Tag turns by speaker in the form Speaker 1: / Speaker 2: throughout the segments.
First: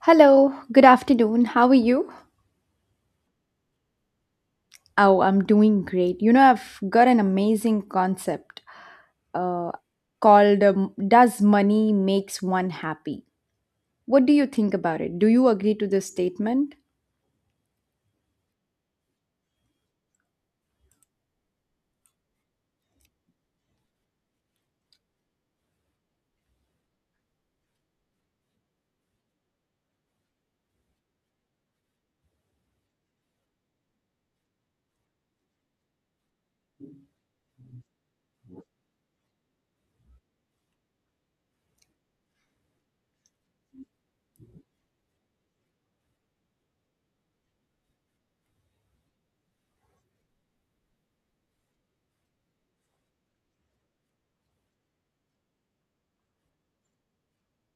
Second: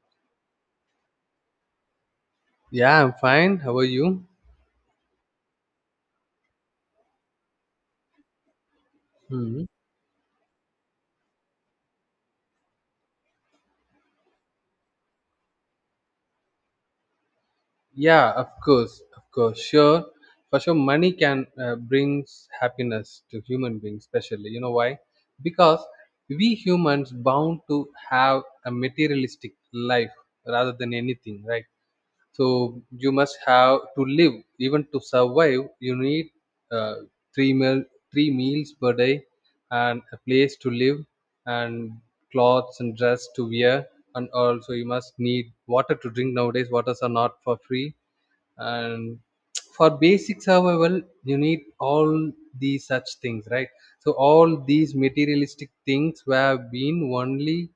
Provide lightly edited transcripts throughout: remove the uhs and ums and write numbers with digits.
Speaker 1: Hello, good afternoon. How are you?
Speaker 2: Yeah, I'm fine. How are you?
Speaker 1: Oh, I'm doing great. You know, I've got an amazing concept
Speaker 2: Hmm.
Speaker 1: uh, called does money makes one happy? What do you think about it? Do you agree to this statement?
Speaker 2: Yeah, of course, sure. For sure, money can brings happiness to human beings, especially. You know why? Because we humans bound to have a materialistic life rather than anything, right? So you must have to live, even to survive. You need uh, three meal, three meals per day, and a place to live, and clothes and dress to wear, and also you must need water to drink. Nowadays, waters are not for free, and for basic survival, you need all these such things, right? So all these materialistic things were been only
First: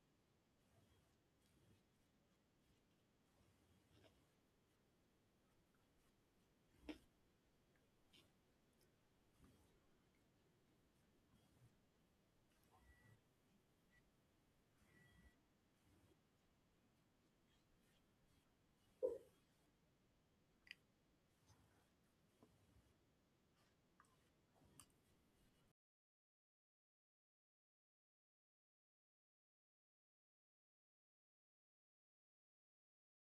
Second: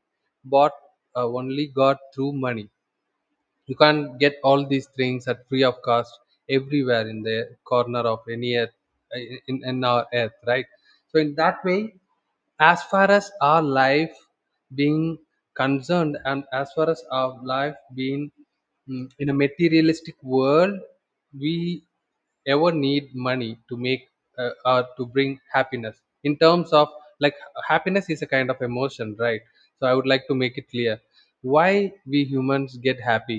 Speaker 2: bought, only got through money. You can't get all these things at free of cost everywhere in the corner of any earth, uh, in our earth, right? So in that way, as far as our life being concerned, and as far as our life being in a materialistic world, we ever need money to make or to bring happiness in terms of, like, happiness is a kind of emotion, right? So I would like to make it clear why we humans get happy,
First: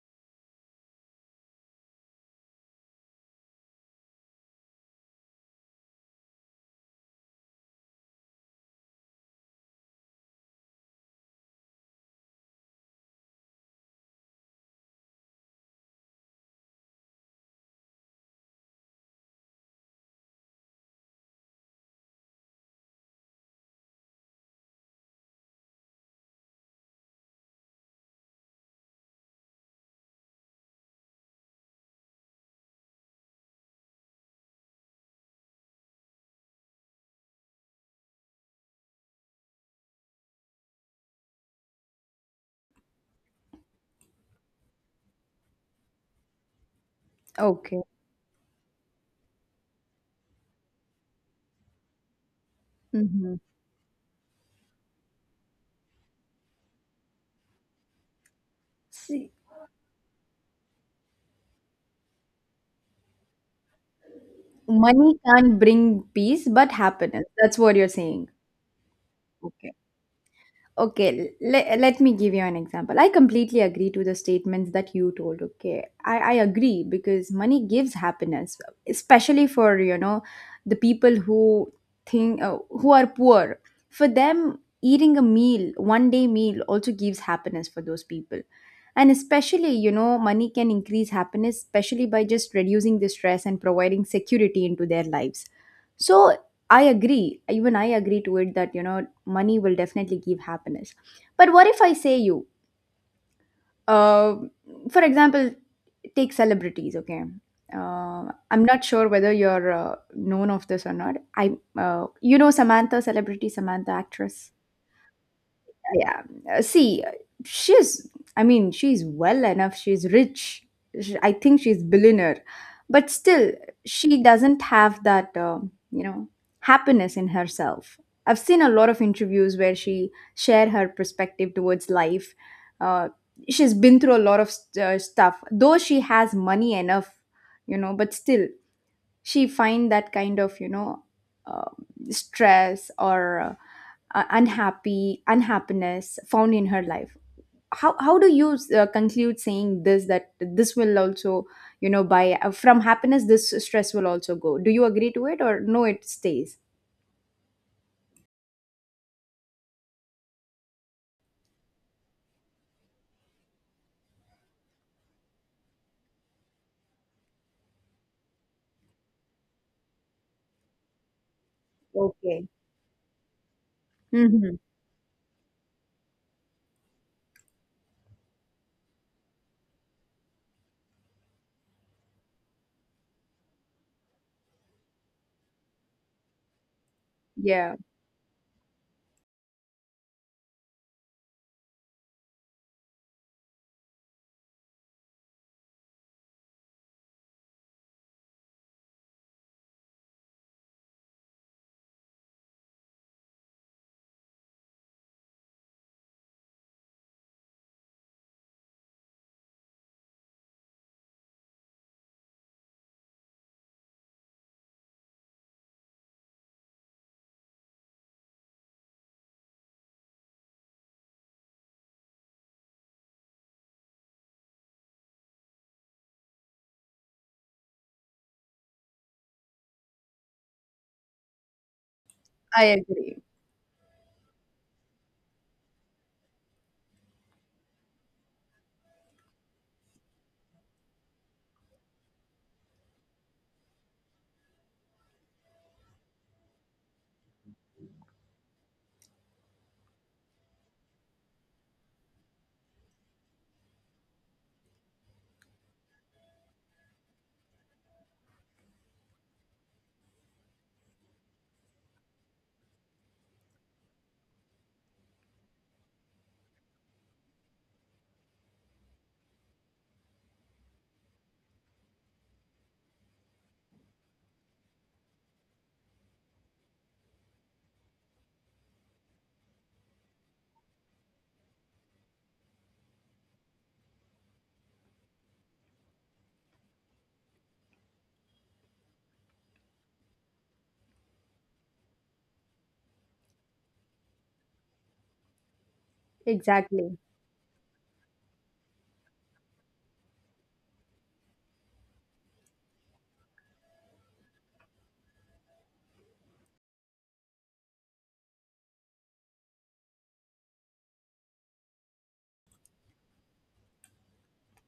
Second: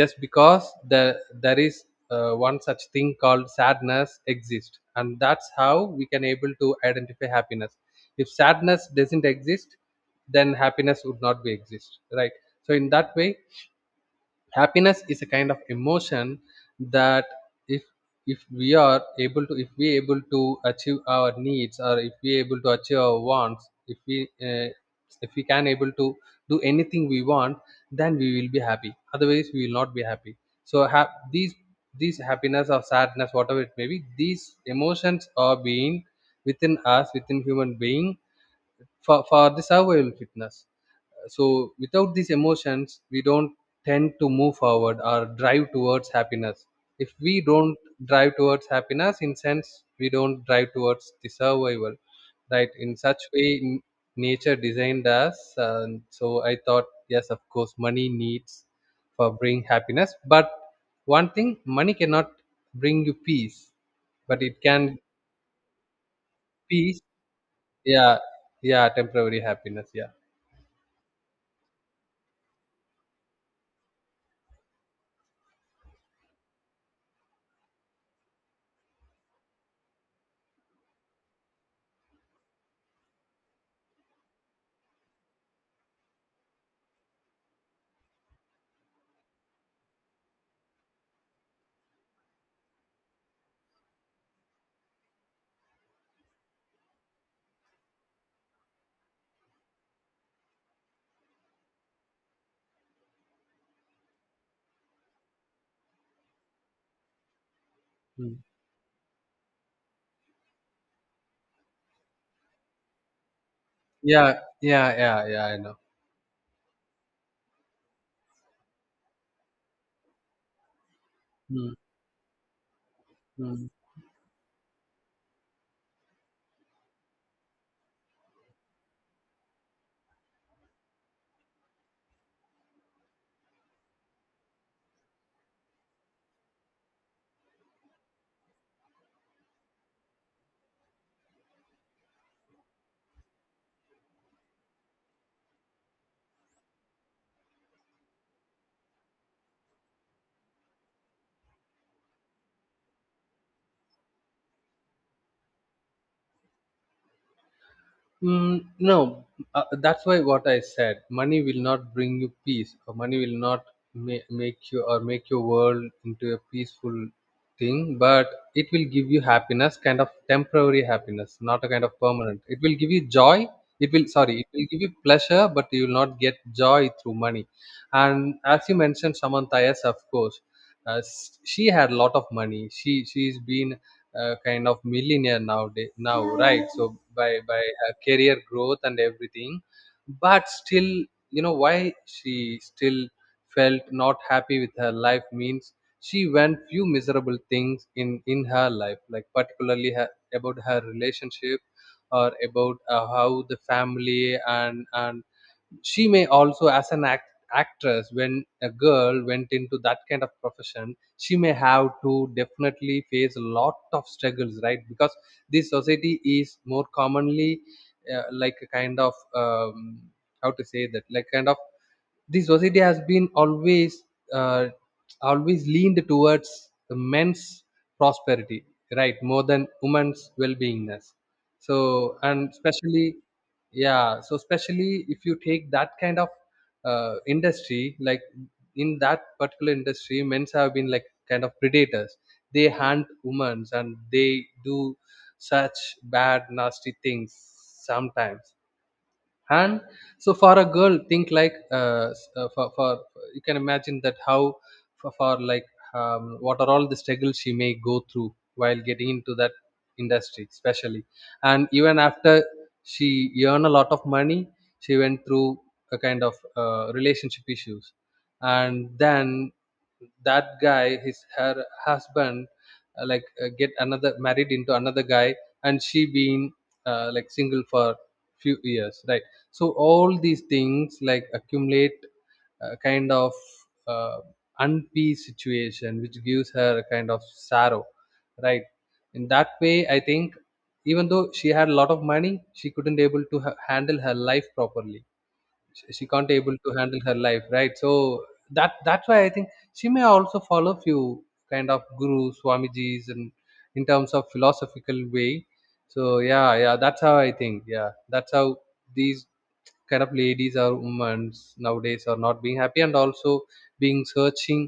Speaker 2: just because there is one such thing called sadness exists, and that's how we can able to identify happiness. If sadness doesn't exist, then happiness would not be exist, right? So in that way, happiness is a kind of emotion that, if if we are able to if we able to achieve our needs, or if we able to achieve our wants, uh, if we can able to do anything we want, then we will be happy, otherwise we will not be happy. So have these these happiness or sadness, whatever it may be, these emotions are being within us, within human being, for the survival fitness. So without these emotions, we don't tend to move forward or drive towards happiness. If we don't
Speaker 1: Okay.
Speaker 2: drive towards happiness, in sense, we don't drive towards the survival, right? In such
Speaker 1: Mhm.
Speaker 2: way, nature designed us. And so I thought, yes, of course, money needs
Speaker 1: See,
Speaker 2: for bring happiness. But one thing, money cannot bring you peace, but it can
Speaker 1: money can't bring peace, but
Speaker 2: peace.
Speaker 1: happiness. That's what you're
Speaker 2: Yeah,
Speaker 1: saying.
Speaker 2: yeah, temporary
Speaker 1: Okay.
Speaker 2: happiness. Yeah.
Speaker 1: Okay, let me give you an example. I completely agree to the statements that you told. Okay, I agree because money gives happiness, especially, for you know, the people who think who are poor. For them, eating a meal, one day meal, also gives happiness for those people. And especially, you know, money can increase happiness, especially by just reducing the stress and providing security into their lives. So I agree, even I agree to it that, you know, money will definitely give happiness, but what if I say you, uh, for example, take celebrities. Okay. uh,
Speaker 2: Hmm.
Speaker 1: I'm not sure whether you're known of this or not I you know, Samantha, celebrity Samantha,
Speaker 2: Yeah,
Speaker 1: actress.
Speaker 2: yeah, yeah, yeah. I know.
Speaker 1: Yeah. See, she's, I mean, she's well enough, she's rich. Sh I think
Speaker 2: Mm,
Speaker 1: she's billionaire, but still
Speaker 2: mm.
Speaker 1: she doesn't have that, you know, happiness in herself. I've seen a lot of interviews where she share her perspective towards life. uh, she's been through a lot of stuff, though she has money enough, you know, but still she find that kind of, you know, uh, stress or unhappy unhappiness found in her life. How do you conclude saying this that this will also, you know, by from happiness, this stress will also go? Do you agree to it or no, it stays?
Speaker 2: Mm, no, that's why what I said. Money will not bring you peace. Or money will not make you or make your world into a peaceful thing. But it will give you happiness, kind of temporary happiness, not a kind of permanent.
Speaker 1: Okay.
Speaker 2: It will give you joy. It will sorry, it
Speaker 1: Hmm.
Speaker 2: will give you pleasure, but you will not get joy through money. And as you mentioned, Samantha, yes, of course. She had a lot of money. She's been kind of millionaire nowadays now, right? So by
Speaker 1: Yeah,
Speaker 2: her career growth and everything, but still, you know, why she still felt not happy with her life means she went few miserable things in her life, like particularly her, about her relationship, or about how the family, and she may also as actress. When a girl went into that kind of profession, she may have to definitely face a lot of struggles, right? Because this society is more commonly like a kind of how to say that, like, kind of this society has been always uh, always leaned towards the men's prosperity, right, more than women's well-beingness. So and
Speaker 1: I
Speaker 2: especially,
Speaker 1: agree.
Speaker 2: yeah, so especially if you take that kind of industry, like in that particular industry, men's have been like kind of predators. They hunt women and they do such bad nasty things sometimes. And so for a girl, think like s- for you can imagine that how for like what are all the struggles she may go through while getting into that industry, especially. And even after she earned a lot of money, she went through a kind of relationship issues. And then that guy, his her husband, get another married into another guy, and she being like single for few years, right? So all these things like accumulate a kind of uh, unpeace situation, which gives her a kind of sorrow, right? In that way, I think even though she had a lot of money, she couldn't able to handle her life properly. She can't able to
Speaker 1: Exactly.
Speaker 2: handle her life, right? So that that's why I think she may also follow few kind of guru swamiji's, and in terms of philosophical way. So yeah, yeah, that's how I think. Yeah, that's how these kind of ladies or women nowadays are not being happy, and also being searching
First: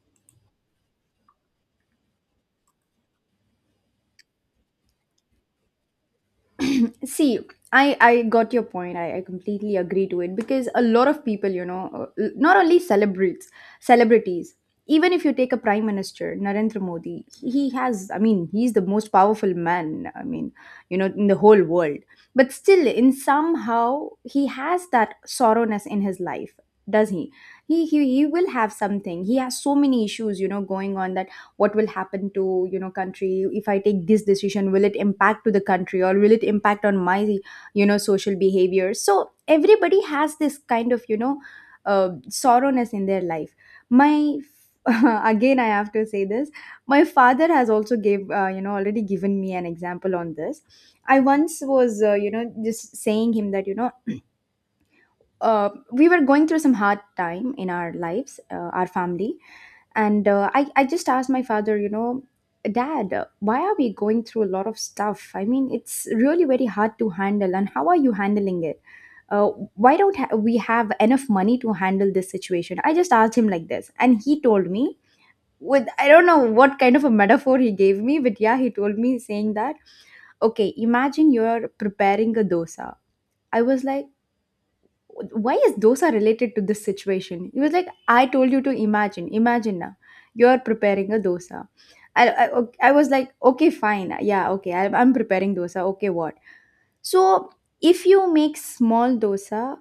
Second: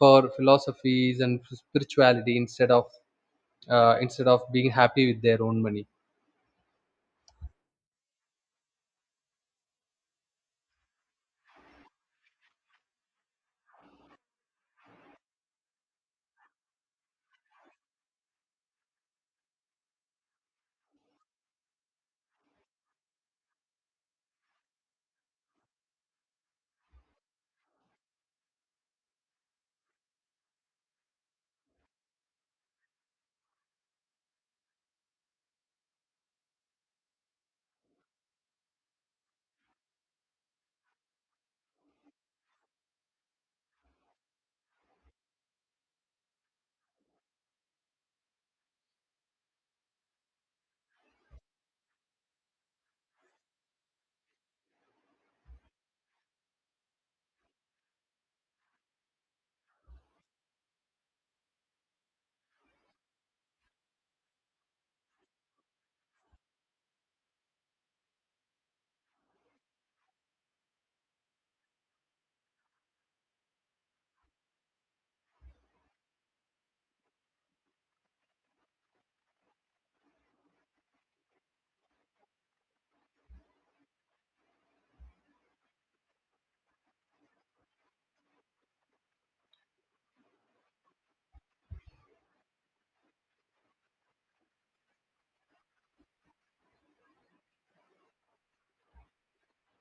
Speaker 2: for philosophies and spirituality instead of being happy with their own money.
Speaker 1: See, I got your point. I completely agree to it because a lot of people, you know, not only celebrates celebrities, even if you take a prime minister, Narendra Modi, he has, I mean, he's the most powerful man, I mean, you know, in the whole world, but still in somehow he has that sorrowness in his life. Does he? He will have something. He has so many issues, you know, going on, that what will happen to, you know, country. If I take this decision, will it impact to the country or will it impact on my, you know, social behavior? So everybody has this kind of, you know, sorrowness in their life. My again, I have to say this. My father has also gave, you know, already given me an example on this. I once was, you know, just saying him that, you know, we were going through some hard time in our lives, our family, and I just asked my father, you know, dad, why are we going through a lot of stuff? I mean, it's really very hard to handle. And how are you handling it? uh, why don't we have enough money to handle this situation? I just asked him like this, and he told me, with, I don't know what kind of a metaphor he gave me, but yeah, he told me saying that okay, imagine you're preparing a dosa. I was like, why is dosa related to this situation? He was like, I told you to imagine. Imagine now, you're preparing a dosa. I was like, okay, fine, yeah, okay, I'm preparing dosa, okay, what? So if you make small dosa,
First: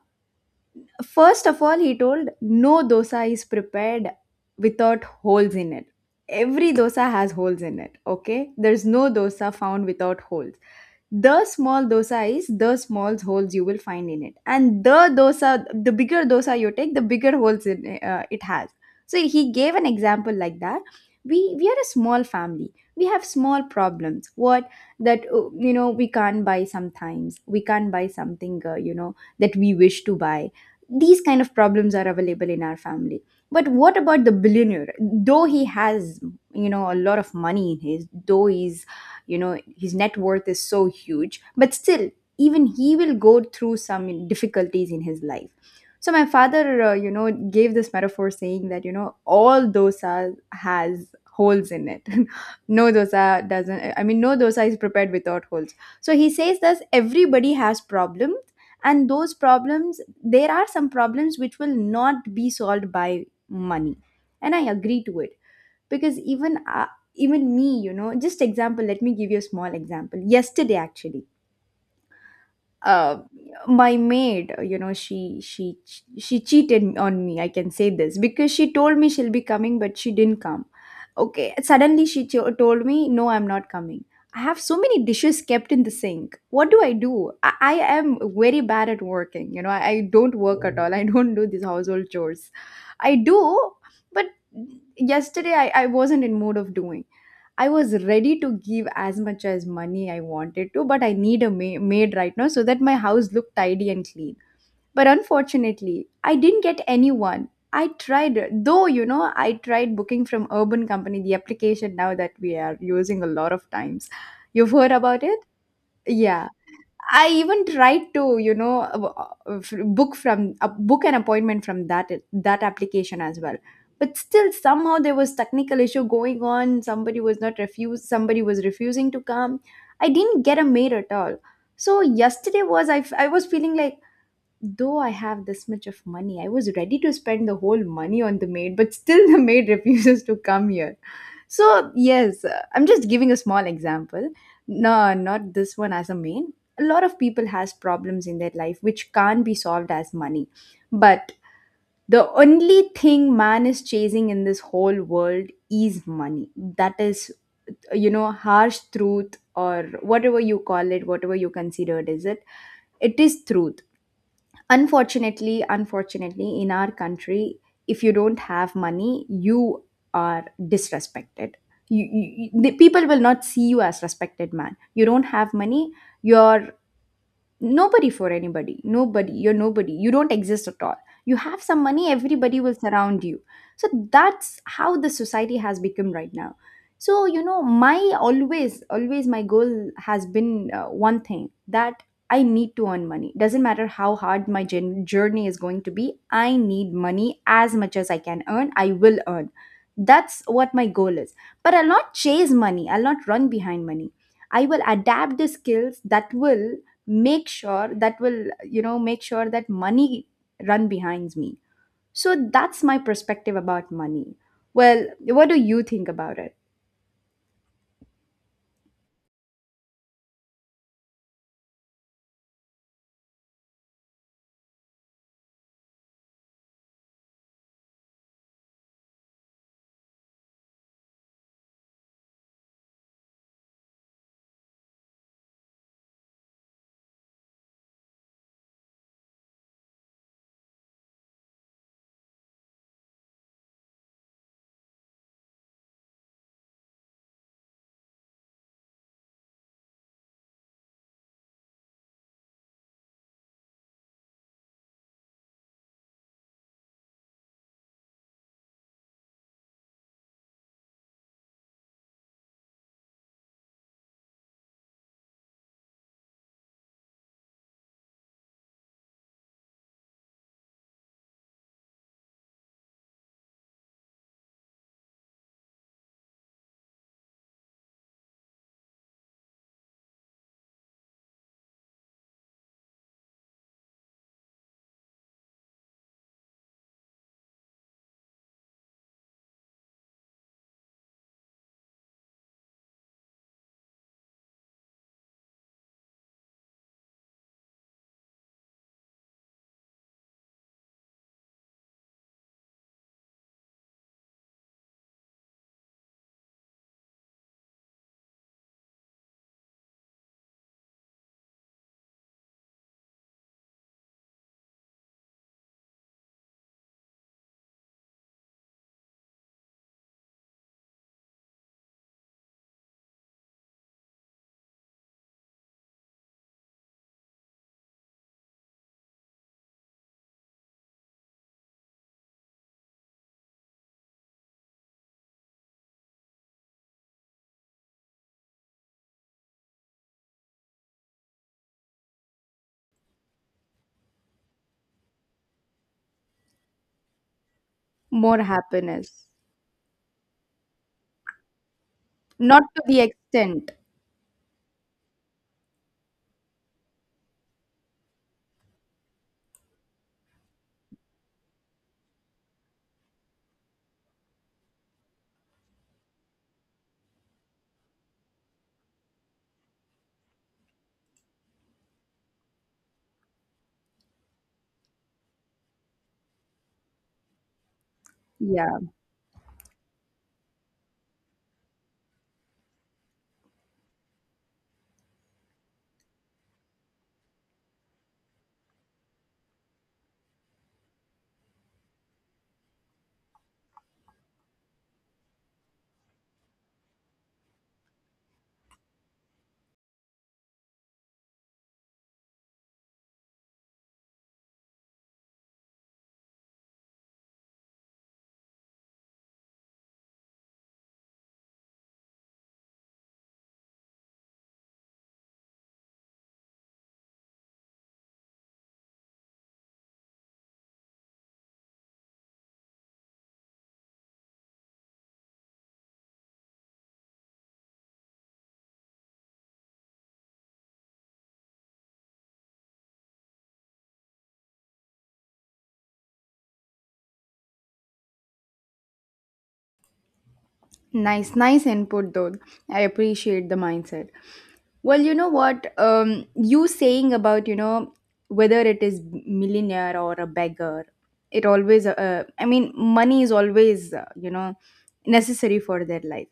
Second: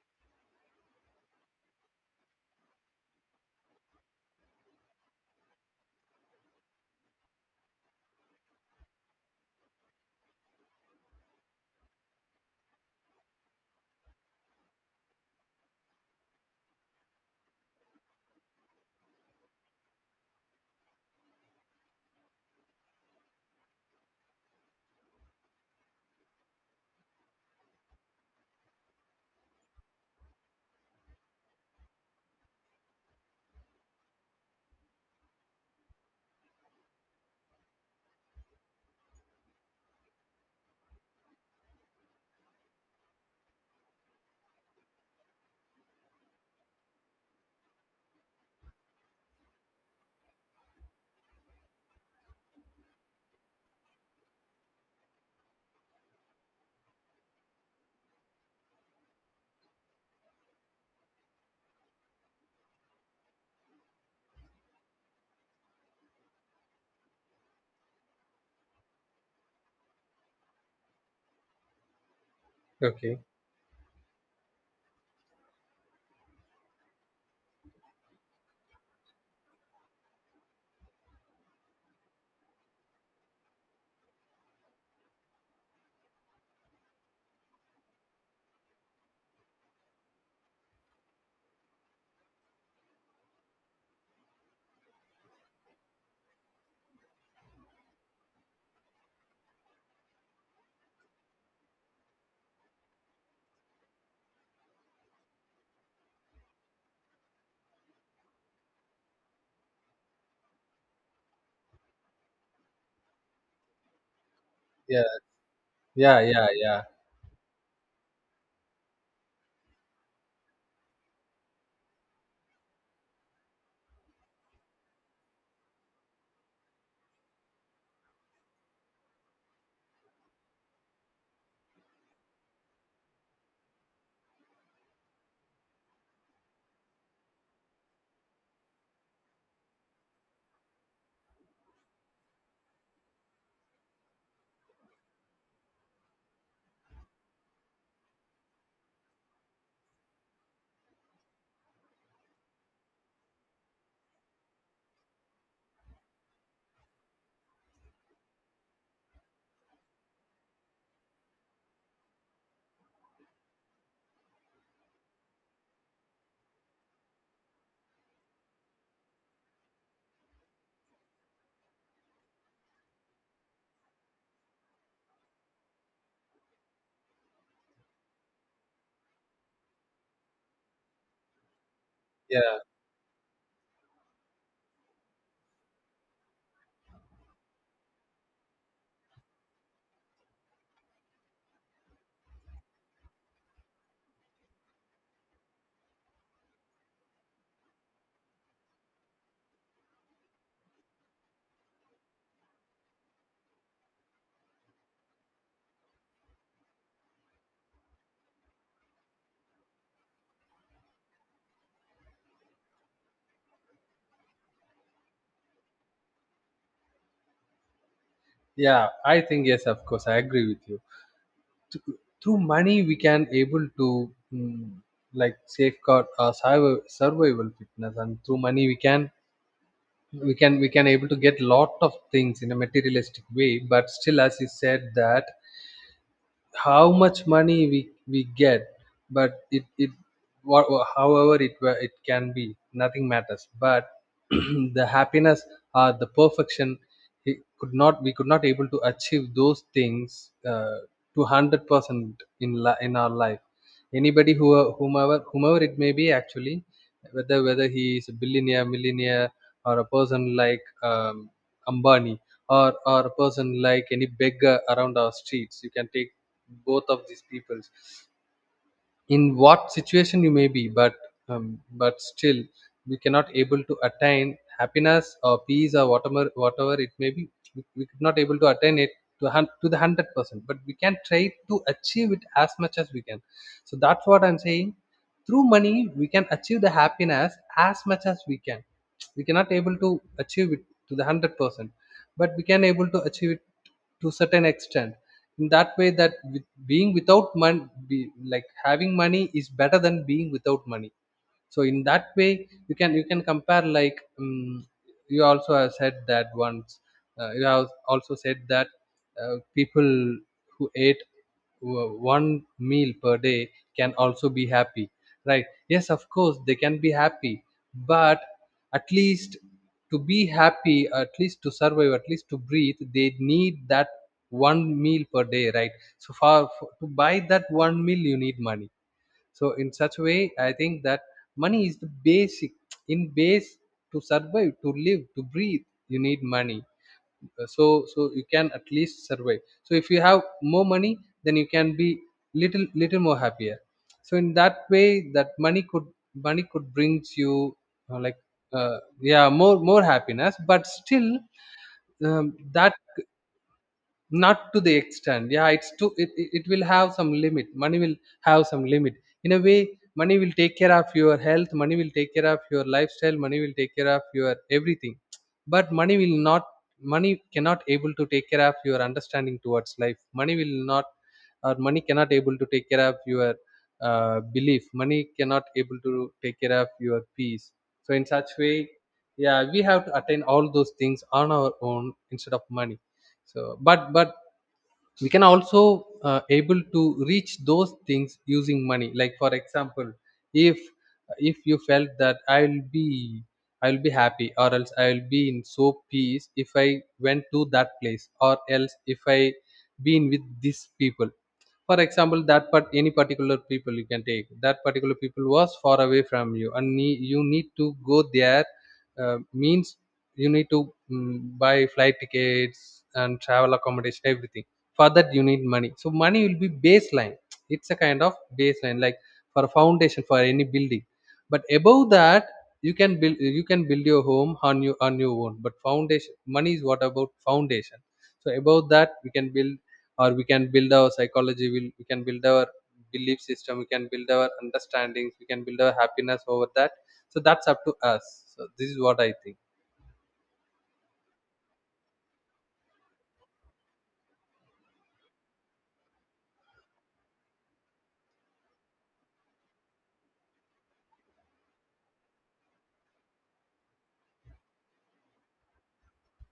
Speaker 1: first of all, he told, no dosa is prepared without holes in it. Every dosa has holes in it. Okay, there's no dosa found without holes. The small dosa is the small holes you will find in it, and the bigger dosa you take, the bigger holes it has. So he gave an example like that. We are a small family, we have small problems, what, that, you know, we can't buy sometimes, we can't buy something, you know, that we wish to buy. These kind of problems are available in our family, but what about the billionaire? Though he has, you know, a lot of money in his, though he's, you know, his net worth is so huge, but still even he will go through some difficulties in his life. So my father, you know, gave this metaphor saying that, you know, all dosa has holes in it. No dosa doesn't, I mean, no dosa is prepared without holes. So he says that everybody has problems, and those problems, there are some problems which will not be solved by money, and I agree to it, because even me, you know, just example, let me give you a small example. Yesterday, actually, uh,
Speaker 2: Okay,
Speaker 1: my maid, you know, she cheated on me. I can say this because she told me she'll be coming, but she didn't come. Okay, suddenly she told me, no, I'm not coming. I have so many dishes kept in the sink, what do I do? I am very bad at working, you know, I don't work at all. I don't do these household chores. I do, but yesterday I wasn't in mood of doing. I was ready to give as much as money I wanted to, but I need a maid right now so that my house looked tidy and clean. But unfortunately, I didn't get anyone. I tried, though, you know, I tried booking from Urban Company, the application now that we are using a lot of times. You've heard
Speaker 2: yeah,
Speaker 1: about it?
Speaker 2: yeah, yeah,
Speaker 1: Yeah.
Speaker 2: yeah,
Speaker 1: I even tried to, you know, book from, book an appointment from that application as well. But still, somehow there was technical issue going on. Somebody was not refused. Somebody was refusing to come. I didn't get a mail at all. So yesterday was, I was feeling like, though I have this much of money, I was ready to spend the whole money on the maid, but still the maid refuses to come here. So, yes, I'm just giving a small example. No, not this one as a main. A lot of people has problems in their life which can't be solved as money. But the only thing man is chasing in this whole world is money. That is, you know, harsh truth or whatever you call it, whatever you consider it, is it? It is truth. Unfortunately, unfortunately, in our country, if you don't have money, you are disrespected. The people will not see you as respected man. You don't have money, you're nobody for anybody. Nobody. You're nobody. You don't exist at all. You have some money,
Speaker 2: yeah.
Speaker 1: everybody will surround you. So that's how the society has become right now. So, you know, my always always my goal has been, one thing that I need to earn money. Doesn't matter how hard my journey is going to be, I need money as much as I can earn. I will earn. That's what my goal is. But I'll not chase money, I'll not run behind money. I will adapt the skills that will make sure that will, you know, make sure that money run behind me. So that's my perspective about money. Well, what do you think about it?
Speaker 2: Yeah, I think yes, of course, I agree with you. Th- Through money we can able to like safeguard our survival fitness. And through money we can we can able to get lot of things in a materialistic way. But still, as you said that, how much money we get, but it what, however it can be, nothing matters but the happiness or the perfection, it could not, we could not able to achieve those things to 100% in our life. Anybody who, whomever it may be, actually, whether he is a billionaire, millionaire, or a person like Ambani, or a person like any beggar around our streets. You can take both of these people, in what situation you may be, but still we cannot able to attain happiness or peace or whatever, whatever it may be, we could not able to attain it to, to the 100%, but we can try to achieve it as much as we can. So that's what I'm saying. Through money we can achieve the happiness as much as we can. We cannot able to achieve it to the 100%, but we can able to achieve it to certain extent. In that way, that with being without money, like having money is better than being without money. So in that way, you can, you can compare like you also have said that once, you have also said that, people who ate one meal per day can also be happy, right? Yes, of course they can be happy. But at least to be happy, at least to survive, at least to breathe, they need that one meal per day, right? So far to buy that one meal, you need money. So in such way, I think that money is the basic in base. To survive, to live, to breathe, you need money. So so you can at least survive. So if you have more money, then you can be little, little more happier. So in that way, that money could, money could brings you uh, like
Speaker 1: More
Speaker 2: uh,
Speaker 1: happiness.
Speaker 2: yeah, more, more happiness, but still, um,
Speaker 1: Not
Speaker 2: that,
Speaker 1: to the extent.
Speaker 2: not to the extent. Yeah, it's too, it will have some limit. Money will have some limit in a way. Money will take care of your health, money will take care of your lifestyle, money will take care of your everything. But money will not, money cannot able to take care of your understanding towards life. Money will not, or money cannot able to take care of your belief. Money cannot able to take care of your peace. So in such way,
Speaker 1: Yeah.
Speaker 2: yeah, we have to attain all those things on our own instead of money. So, but we can also able to reach those things using money, like for example, if you felt that I'll be happy, or else I'll be in so peace if I went to that place, or else if I been with these people, for example, that part any particular people, you can take that particular people was far away from you and you need to go there, means you need to buy flight tickets and travel accommodation everything. For that, you need money. So money will be baseline. It's a kind of baseline, like for a foundation for any building. But above that, you can build your home on your own. But foundation money is what about foundation. So above that, we can build, or we can build our psychology, we can build our belief system, we can build our understandings, we can build our happiness over that. So that's up to us. So this is what I think.
Speaker 1: Nice, nice input though. I appreciate the mindset. Well, you know what? You saying about, you know, whether it is millionaire or a beggar, it always, I mean, money is always, you know, necessary for their life.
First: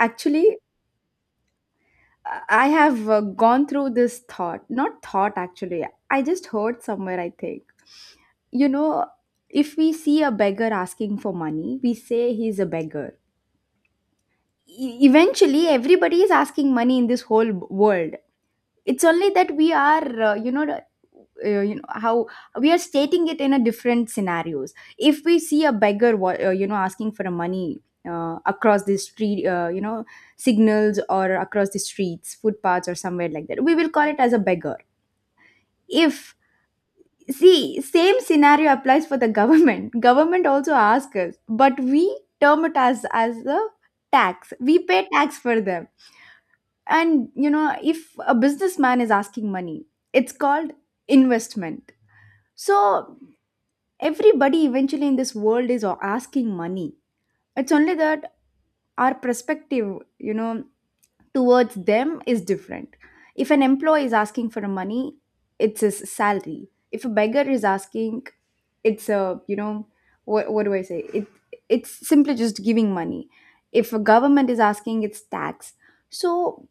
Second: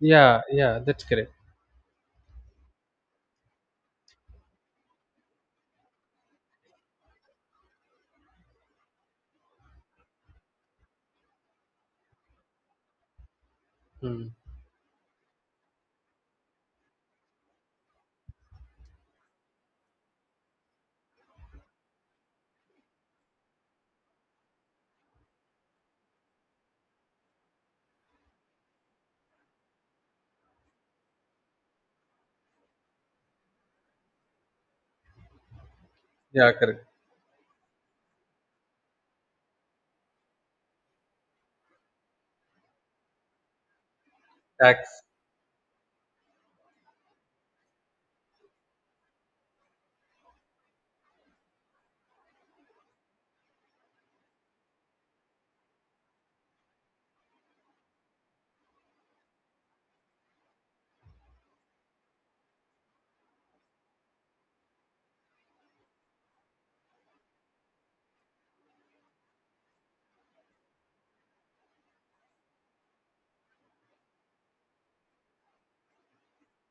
Speaker 2: Yeah, yeah, that's correct.
Speaker 1: I have gone through this thought, not thought, actually, I just heard somewhere, I think. You know, if we see a beggar asking for money, we say he's a beggar.
Speaker 2: Hmm.
Speaker 1: Eventually, everybody is asking money in this whole world. It's only that we are, you know, you know, how we are stating it in a different scenarios. If we see a beggar you know, asking for a money, across the street, you know, signals or across the streets, footpaths or somewhere like that, we will call it as a beggar. If,
Speaker 2: Yeah, correct.
Speaker 1: see, same scenario applies for the government. Government also asks us, but we term it as a tax. We
Speaker 2: Tax.
Speaker 1: pay tax for them. And you know, if a businessman is asking money, it's called investment. So everybody eventually in this world is asking money. It's only that our perspective, you know, towards them is different. If an employee is asking for money, it's his salary. If a beggar is asking, it's a, you know, what do I say it, it's simply just giving money. If a government is asking, it's tax. So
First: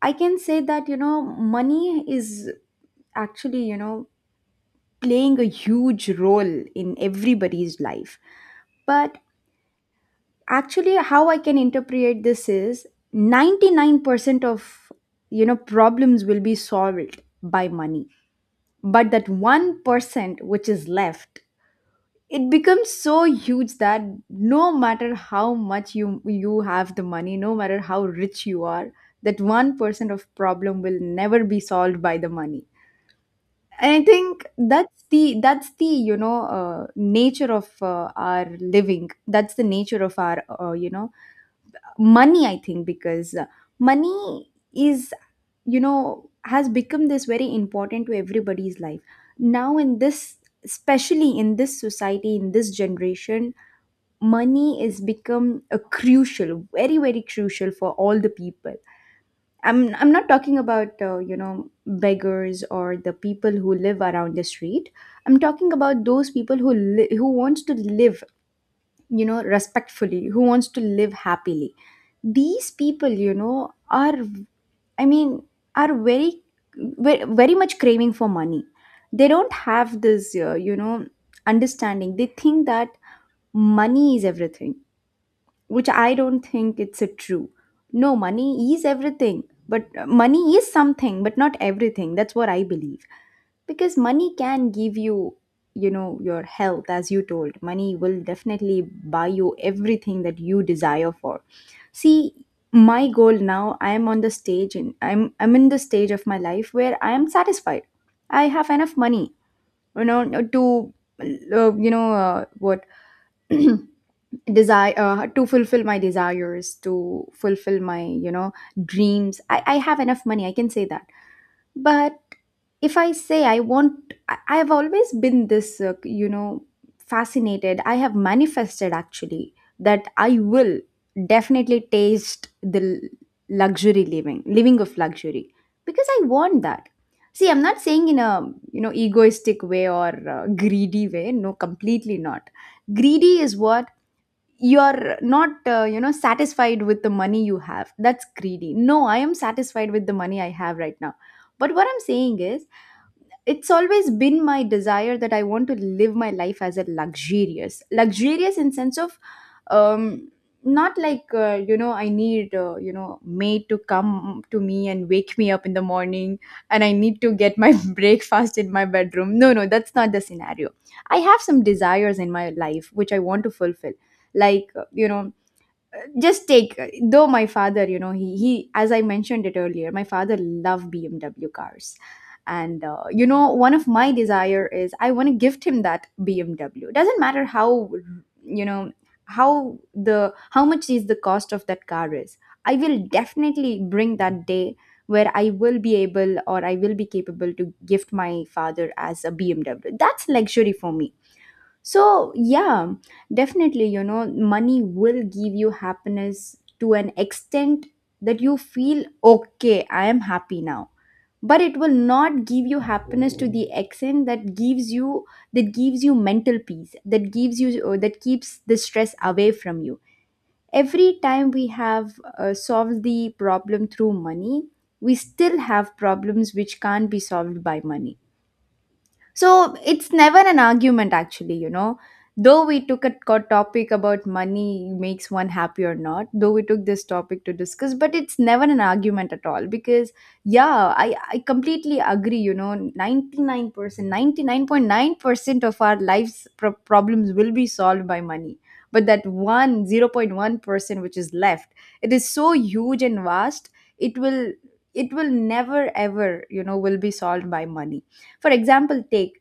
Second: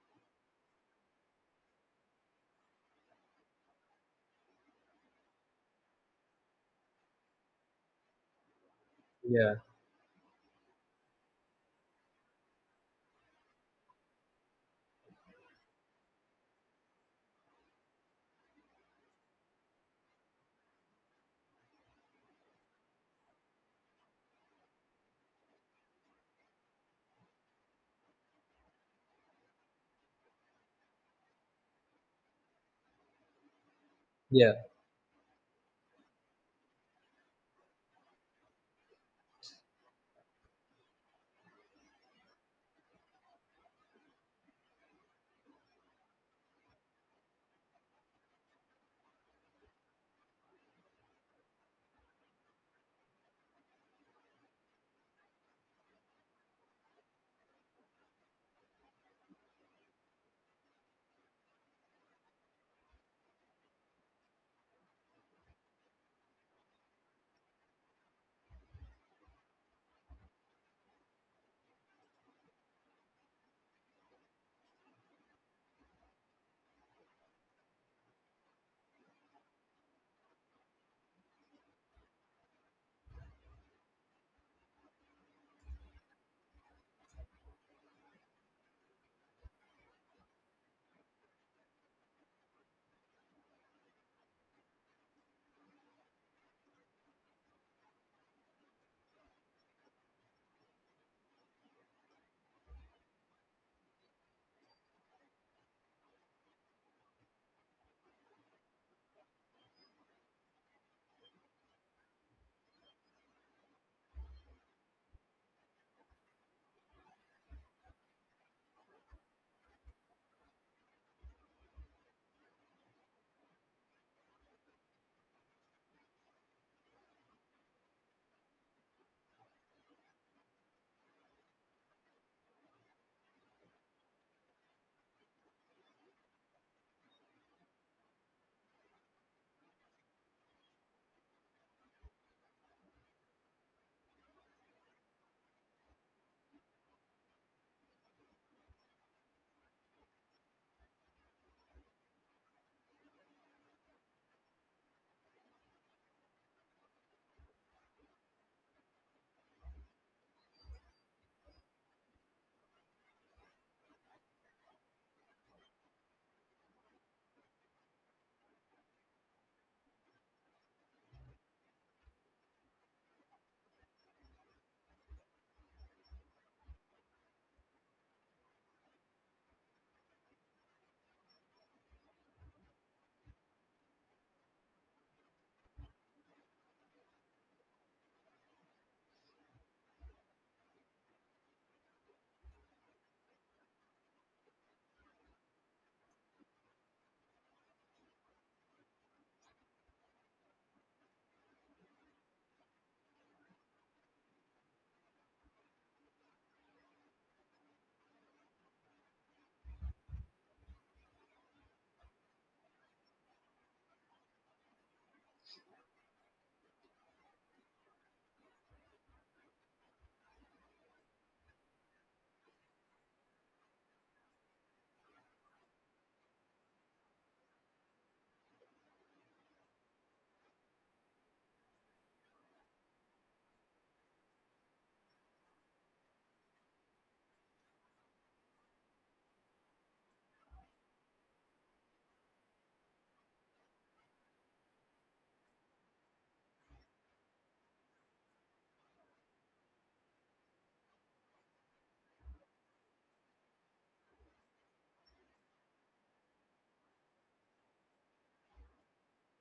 Speaker 1: I can say that, you know, money is actually, you know, playing a huge role in everybody's life. But
Speaker 2: Yeah,
Speaker 1: actually, how I can interpret this is 99% of problems will be solved by money. But that 1% which is left, it becomes so huge that no matter how much you have the money, no matter how rich you are, that 1% of problem will never be solved by the money. And I think
Speaker 2: yeah.
Speaker 1: that's the nature of our living. That's the nature of our money. I think because money is you know has become this very important to everybody's life now, in this especially in this society, in this generation, money is become a crucial, very very crucial for all the people. I'm not talking about beggars or the people who live around the street. I'm talking about those people who wants to live respectfully, who wants to live happily. These people, are I mean are very very much craving for money. They don't have this understanding. They think that money is everything, which I don't think it's a true. No, money is everything, but money is something, but not everything. That's what I believe. Because money can give you your health, as you told. Money will definitely buy you everything that you desire for. See, my goal now, I am on the stage, and I'm in the stage of my life where I am satisfied. I have enough money, to you know what desire to fulfill my desires, to fulfill my dreams. I have enough money, I can say that. But if I say I want I have always been this fascinated, I have manifested actually that I will definitely taste the luxury living of luxury, because I want that. See, I'm not saying in a egoistic way or greedy way. No, completely not. Greedy is what, you're not satisfied with the money you have, that's greedy. No, I am satisfied with the money I have right now. But what I'm saying is, it's always been my desire that I want to live my life as a luxurious in sense of, um, not like I need maid to come to me and wake me up in the morning, and I need to get my breakfast in my bedroom. No, no, that's not the scenario. I have some desires in my life which I want to fulfill, like just take though, my father, he as I mentioned it earlier, my father loved bmw cars. And one of my desire is, I want to gift him that bmw. Doesn't matter how you know how the how much is the cost of that car is, I will definitely bring that day where I will be able, or I will be capable to gift my father as a bmw. That's luxury for me. So, yeah, definitely, money will give you happiness to an extent that you feel okay, I am happy now. But it will not give you happiness to the extent that gives you mental peace, that gives you or that keeps the stress away from you. Every time we have solved the problem through money, we still have problems which can't be solved by money. So it's never an argument, actually. Though we took a topic about money makes one happy or not, though we took this topic to discuss, but it's never an argument at all because, yeah, I completely agree. 99%, 99.9% of our life's problems will be solved by money. But that one 0.1% which is left, it is so huge and vast, it will, it will never ever, will be solved by money. For example, take,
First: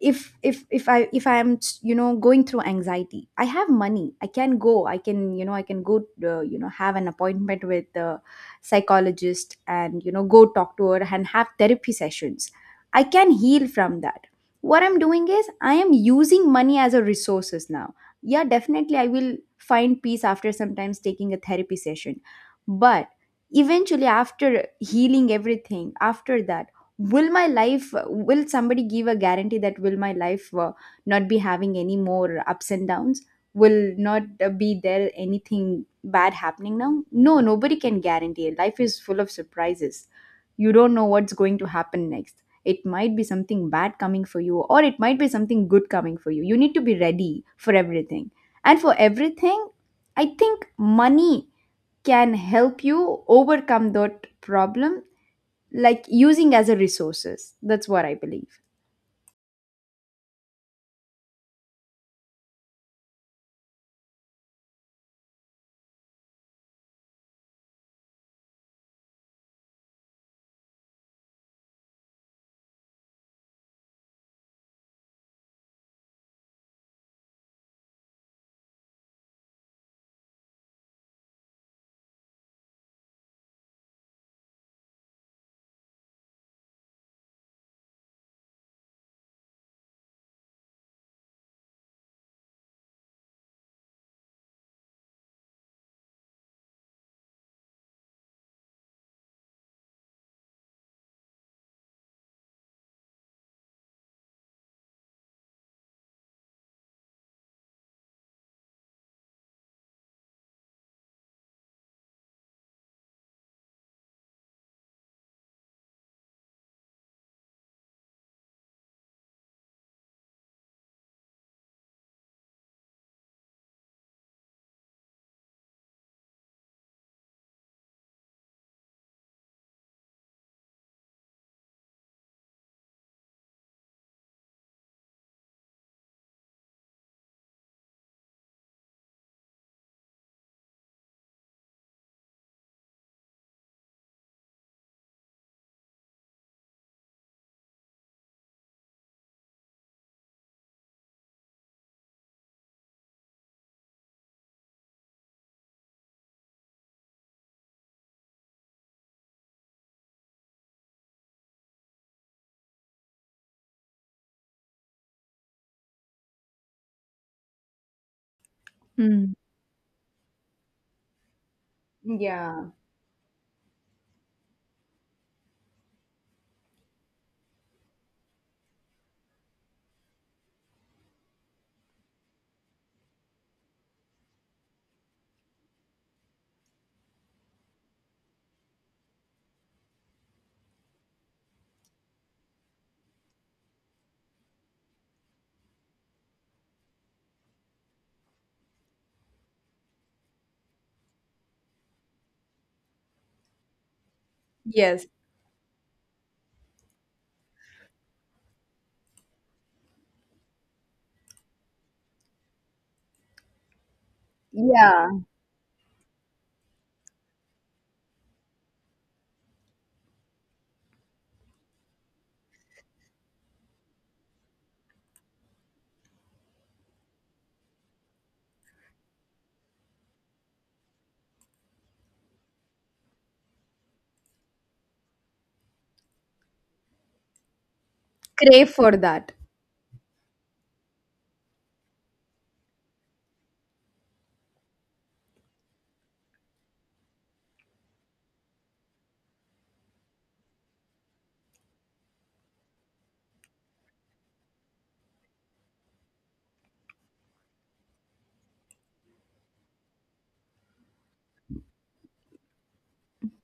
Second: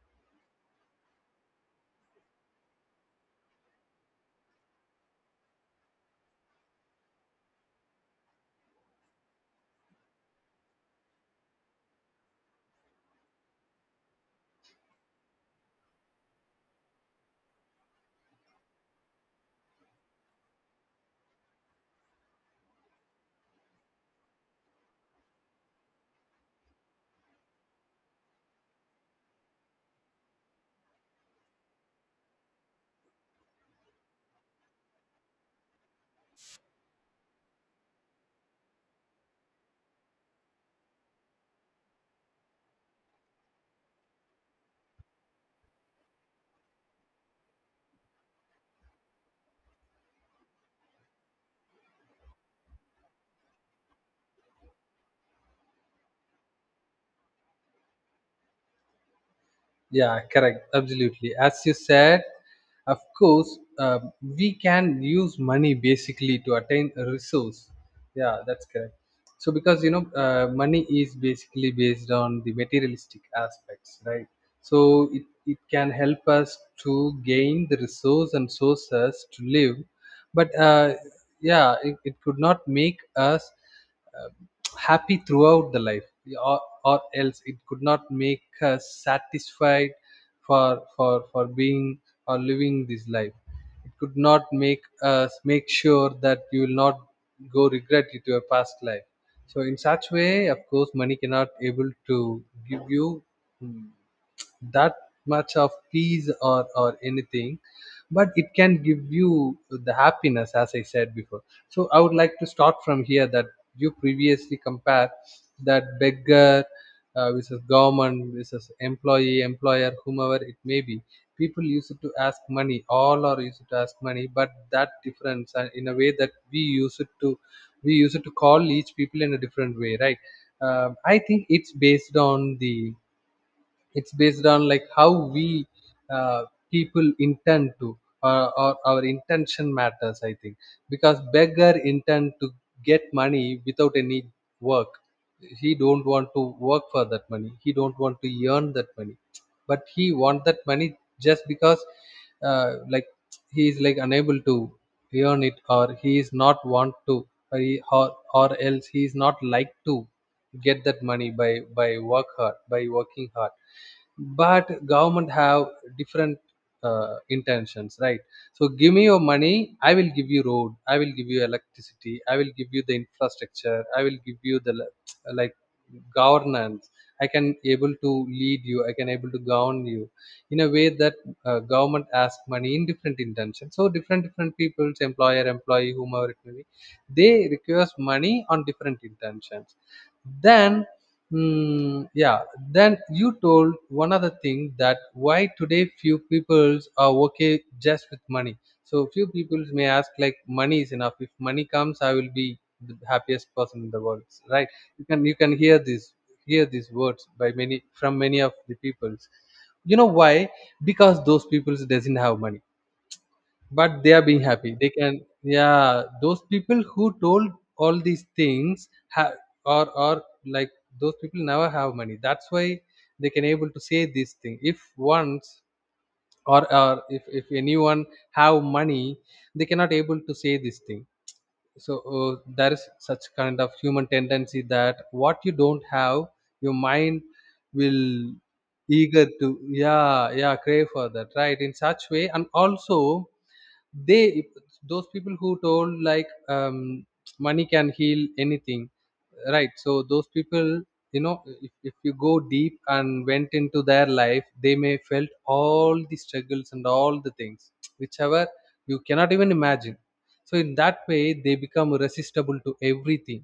Speaker 1: if I am going through anxiety, I have money, I can go, I can go have an appointment with the psychologist, and go talk to her and have therapy sessions. I can heal from that. What I'm doing is, I am using money as a resources. Now, yeah, definitely I will find peace after sometimes taking a therapy session. But eventually, after healing everything, after that, will my life will somebody give a guarantee that will my life not be having any more ups and downs, will not be there anything bad happening now? No, nobody can guarantee. Life is full of surprises. You don't know what's going to happen next. It might be something bad coming for you, or it might be something good coming for You need to be ready for everything. And for everything, I think money can help you overcome that problem, like using as a resources. That's what I believe.
Speaker 2: Yeah, correct. Absolutely. As you said, of course, we can use money basically to attain a resource. Yeah, that's correct. So, money is basically based on the materialistic aspects, right? So, it can help us to gain the resource and sources to live. But yeah, it could not make us uh, happy throughout the life or, or else it could not make us satisfied for being or living this life. It could not make us make sure that you will not go regret it your past life. So in such way, of course money cannot able to give you mm, that much of peace or anything, but it can give you the happiness as I said before. So I would like to start from here that you previously compare that beggar, versus government versus employee employer, whomever it may be. People used to ask money, all are used to ask money, but that difference, in a way that we use it to, we use it to call each people in a different way, right? I think it's based on the, it's based on like how we, uh, people intend to, or our intention matters, I think. Because beggar intend to get money without any work. He don't want to work for that money, he don't want to earn that money, but he want that money just because, like, he is like unable to earn it, or he is not want to, or else he is not like to get that money by work hard, by working hard. But government have different, intentions, right? So, give me your
Speaker 1: Hmm.
Speaker 2: money, I will give you road, I will give you electricity, I will
Speaker 1: Yeah.
Speaker 2: give you the infrastructure, I will give you the like governance. I can able to lead you, I can able to govern you in a way that, government asks money in different intentions. So different different people's, employer, employee, whomever it may be, they request money on different intentions. then, yeah, then you told one other thing, that why today few peoples are okay just with money. So few peoples may ask like money is enough. If money comes, I will be the happiest person in the world, right? You
Speaker 1: Yes.
Speaker 2: can, you can hear this, hear these words by many, from many of the peoples. You know why? Because those peoples doesn't have money, but they are being happy, they
Speaker 1: Yeah,
Speaker 2: can, yeah, those people who told all these things or are like, those people never have money, that's why they can able to say this thing. If once, or if anyone have money, they cannot able to say this thing. So there is such kind of human tendency that what you don't have, your mind will
Speaker 1: crave for
Speaker 2: eager
Speaker 1: that.
Speaker 2: to, yeah, yeah, crave for that, right? In such way, and also they, those people who told like, money can heal anything, right? So those people, you know, if you go deep and went into their life, they may felt all the struggles and all the things whichever you cannot even imagine. So in that way they become resistible to everything.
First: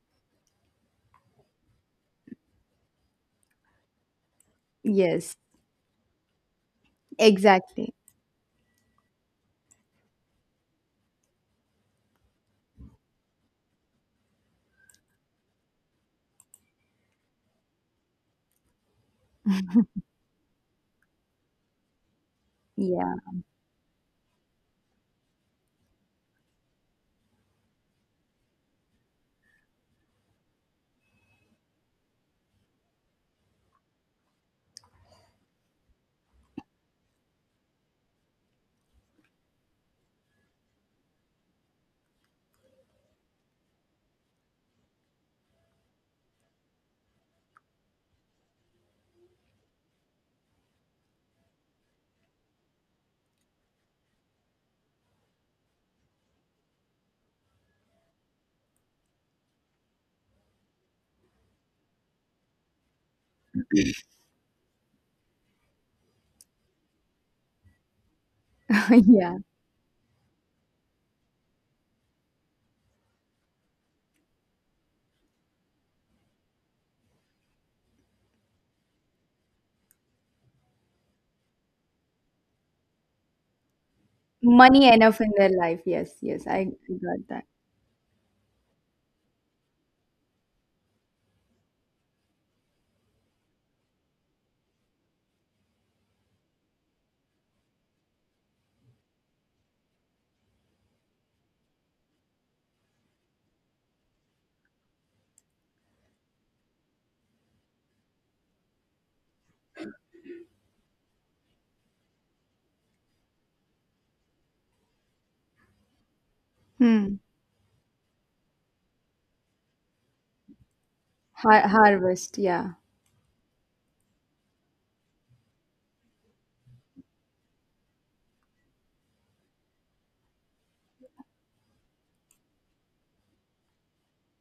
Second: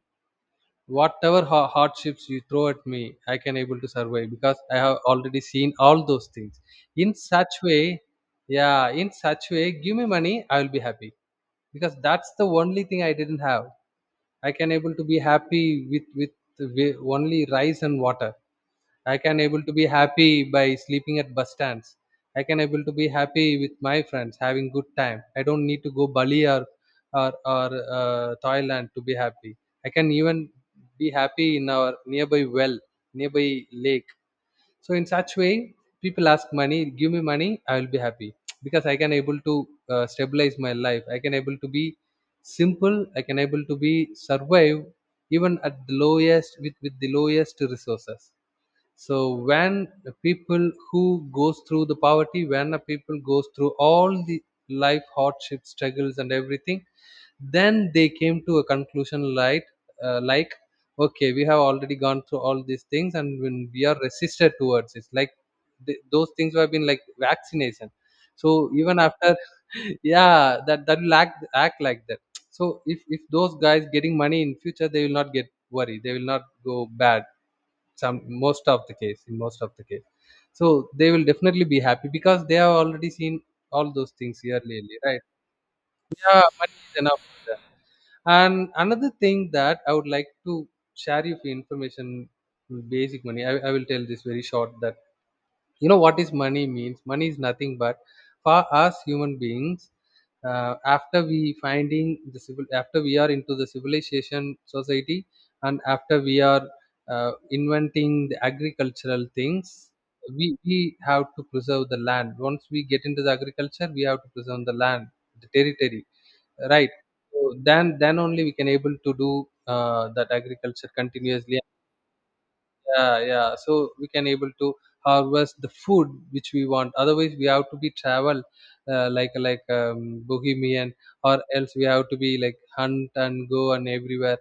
Speaker 2: Whatever hardships you throw at me, I can able to survive because I have
Speaker 1: Yes,
Speaker 2: already seen all those things. In such
Speaker 1: exactly.
Speaker 2: way, yeah, in such way, give me money, I will be happy, because that's the only thing I didn't have. I can able to be happy with, with only rice and water. I can able to be happy by sleeping at bus stands. I can able to be
Speaker 1: Yeah.
Speaker 2: happy with my friends, having good time. I don't need to go Bali or, or Thailand to be happy. I can even be happy in our nearby well, nearby lake. So in such way, people ask money, give me money, I will be happy, because I can able to stabilize my life. I can able to be simple. I can able to be survive even at the lowest, with the lowest resources. So when the people who goes through the poverty, when the people goes through all the life hardships, struggles and everything, then they came to a conclusion like, uh, like okay, we have already gone through all these things, and when we are resisted towards it, like those things have been like vaccination. So even after
Speaker 1: Yeah,
Speaker 2: yeah, that act like that. So if those guys getting money in future, they will not get worried, they will not go bad, some most of the case, in most of the case. So they will definitely be happy because they have already seen all those things yearly.
Speaker 1: money enough
Speaker 2: Right.
Speaker 1: in their life. Yes,
Speaker 2: Yeah,
Speaker 1: yes, I
Speaker 2: money is
Speaker 1: got
Speaker 2: enough for
Speaker 1: that.
Speaker 2: them. And another thing that I would like to share you for information, basic money, I will tell this very short, that you know what is money means. Money is nothing but, for us human beings, after we finding the civil, after we are into the civilization society, and after we are inventing the agricultural things, we have to preserve the land, once we get into the agriculture we have to preserve the land, the territory, right?
Speaker 1: Hmm.
Speaker 2: So then only we can able to do that agriculture continuously.
Speaker 1: Harvest, yeah.
Speaker 2: Yeah, yeah. So we can able to harvest the food which we want, otherwise we have to be travel, like bohemian, or else we have to be like hunt and go and everywhere,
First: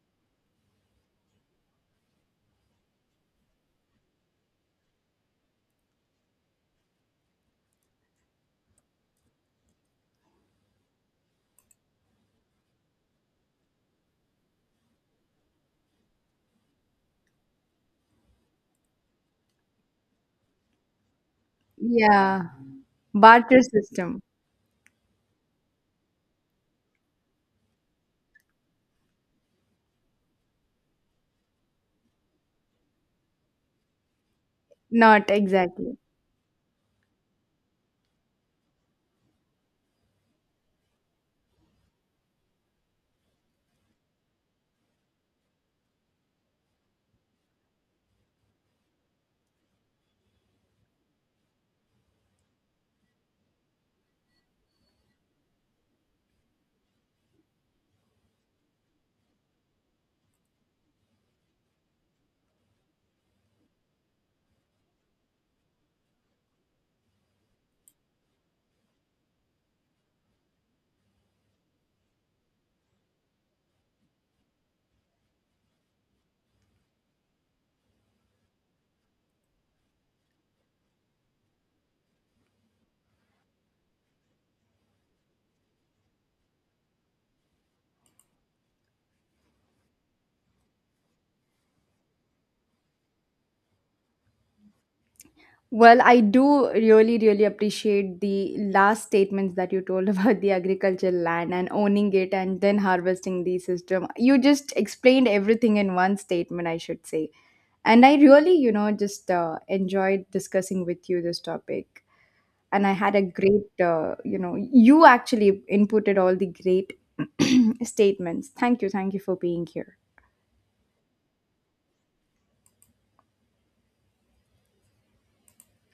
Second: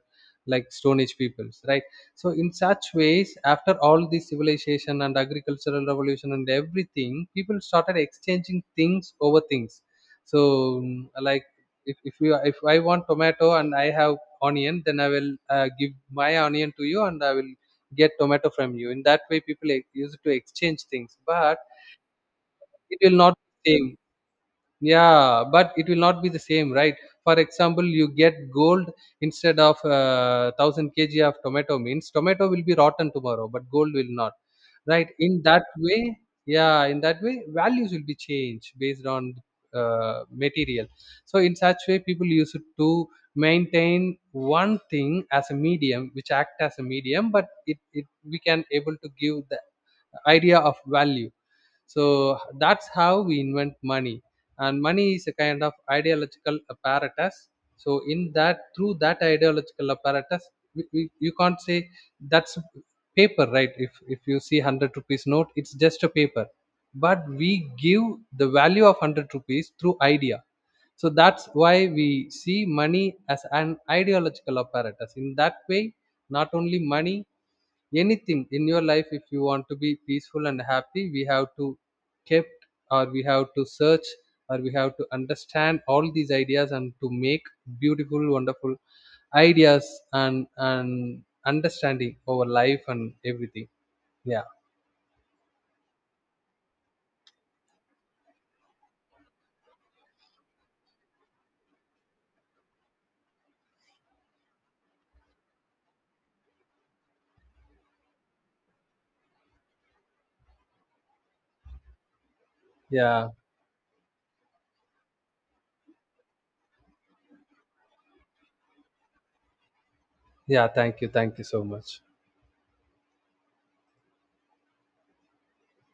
Speaker 2: like stone age peoples, right? So in such ways, after all this civilization and agricultural revolution and everything, people started exchanging things over things. So, like, if I want tomato and I have onion, then I will give my onion to you and I will get tomato from you. In that way people use it to exchange things, but
Speaker 1: Yeah,
Speaker 2: it will not
Speaker 1: barter
Speaker 2: be same.
Speaker 1: system.
Speaker 2: Yeah, but it will not be the same, right? For example, you get gold instead of 1000 kg of tomato, means tomato will be rotten tomorrow, but gold will not, right?
Speaker 1: Not
Speaker 2: In that
Speaker 1: exactly.
Speaker 2: way, yeah, in that way values will be changed based on material. So in such way people use it to maintain one thing as a medium, which act as a medium, but it we can able to give the idea of value. So that's how we invent money. And money is a kind of ideological apparatus. So in that, through that ideological apparatus, you can't say that's paper, right? If you see 100 rupees note, it's just a paper, but we give the value of 100 rupees through idea. So that's why we see money as an ideological apparatus, in that way. Not only money, anything in your life, if you want to be peaceful and happy, we have to kept, or we have to search, or we have to understand all these ideas, and to make beautiful, wonderful ideas and understanding over life and everything. Yeah.
Speaker 1: Well, I do really, really appreciate the last statements that you told about the agricultural land and owning it and then harvesting the system. You just explained everything in one statement, I should say. And I really, just enjoyed discussing with you this topic. And I had a
Speaker 2: Yeah,
Speaker 1: great, you actually inputted all the great statements. Thank you. Thank you for being here.
Speaker 2: yeah, thank you, thank you so much.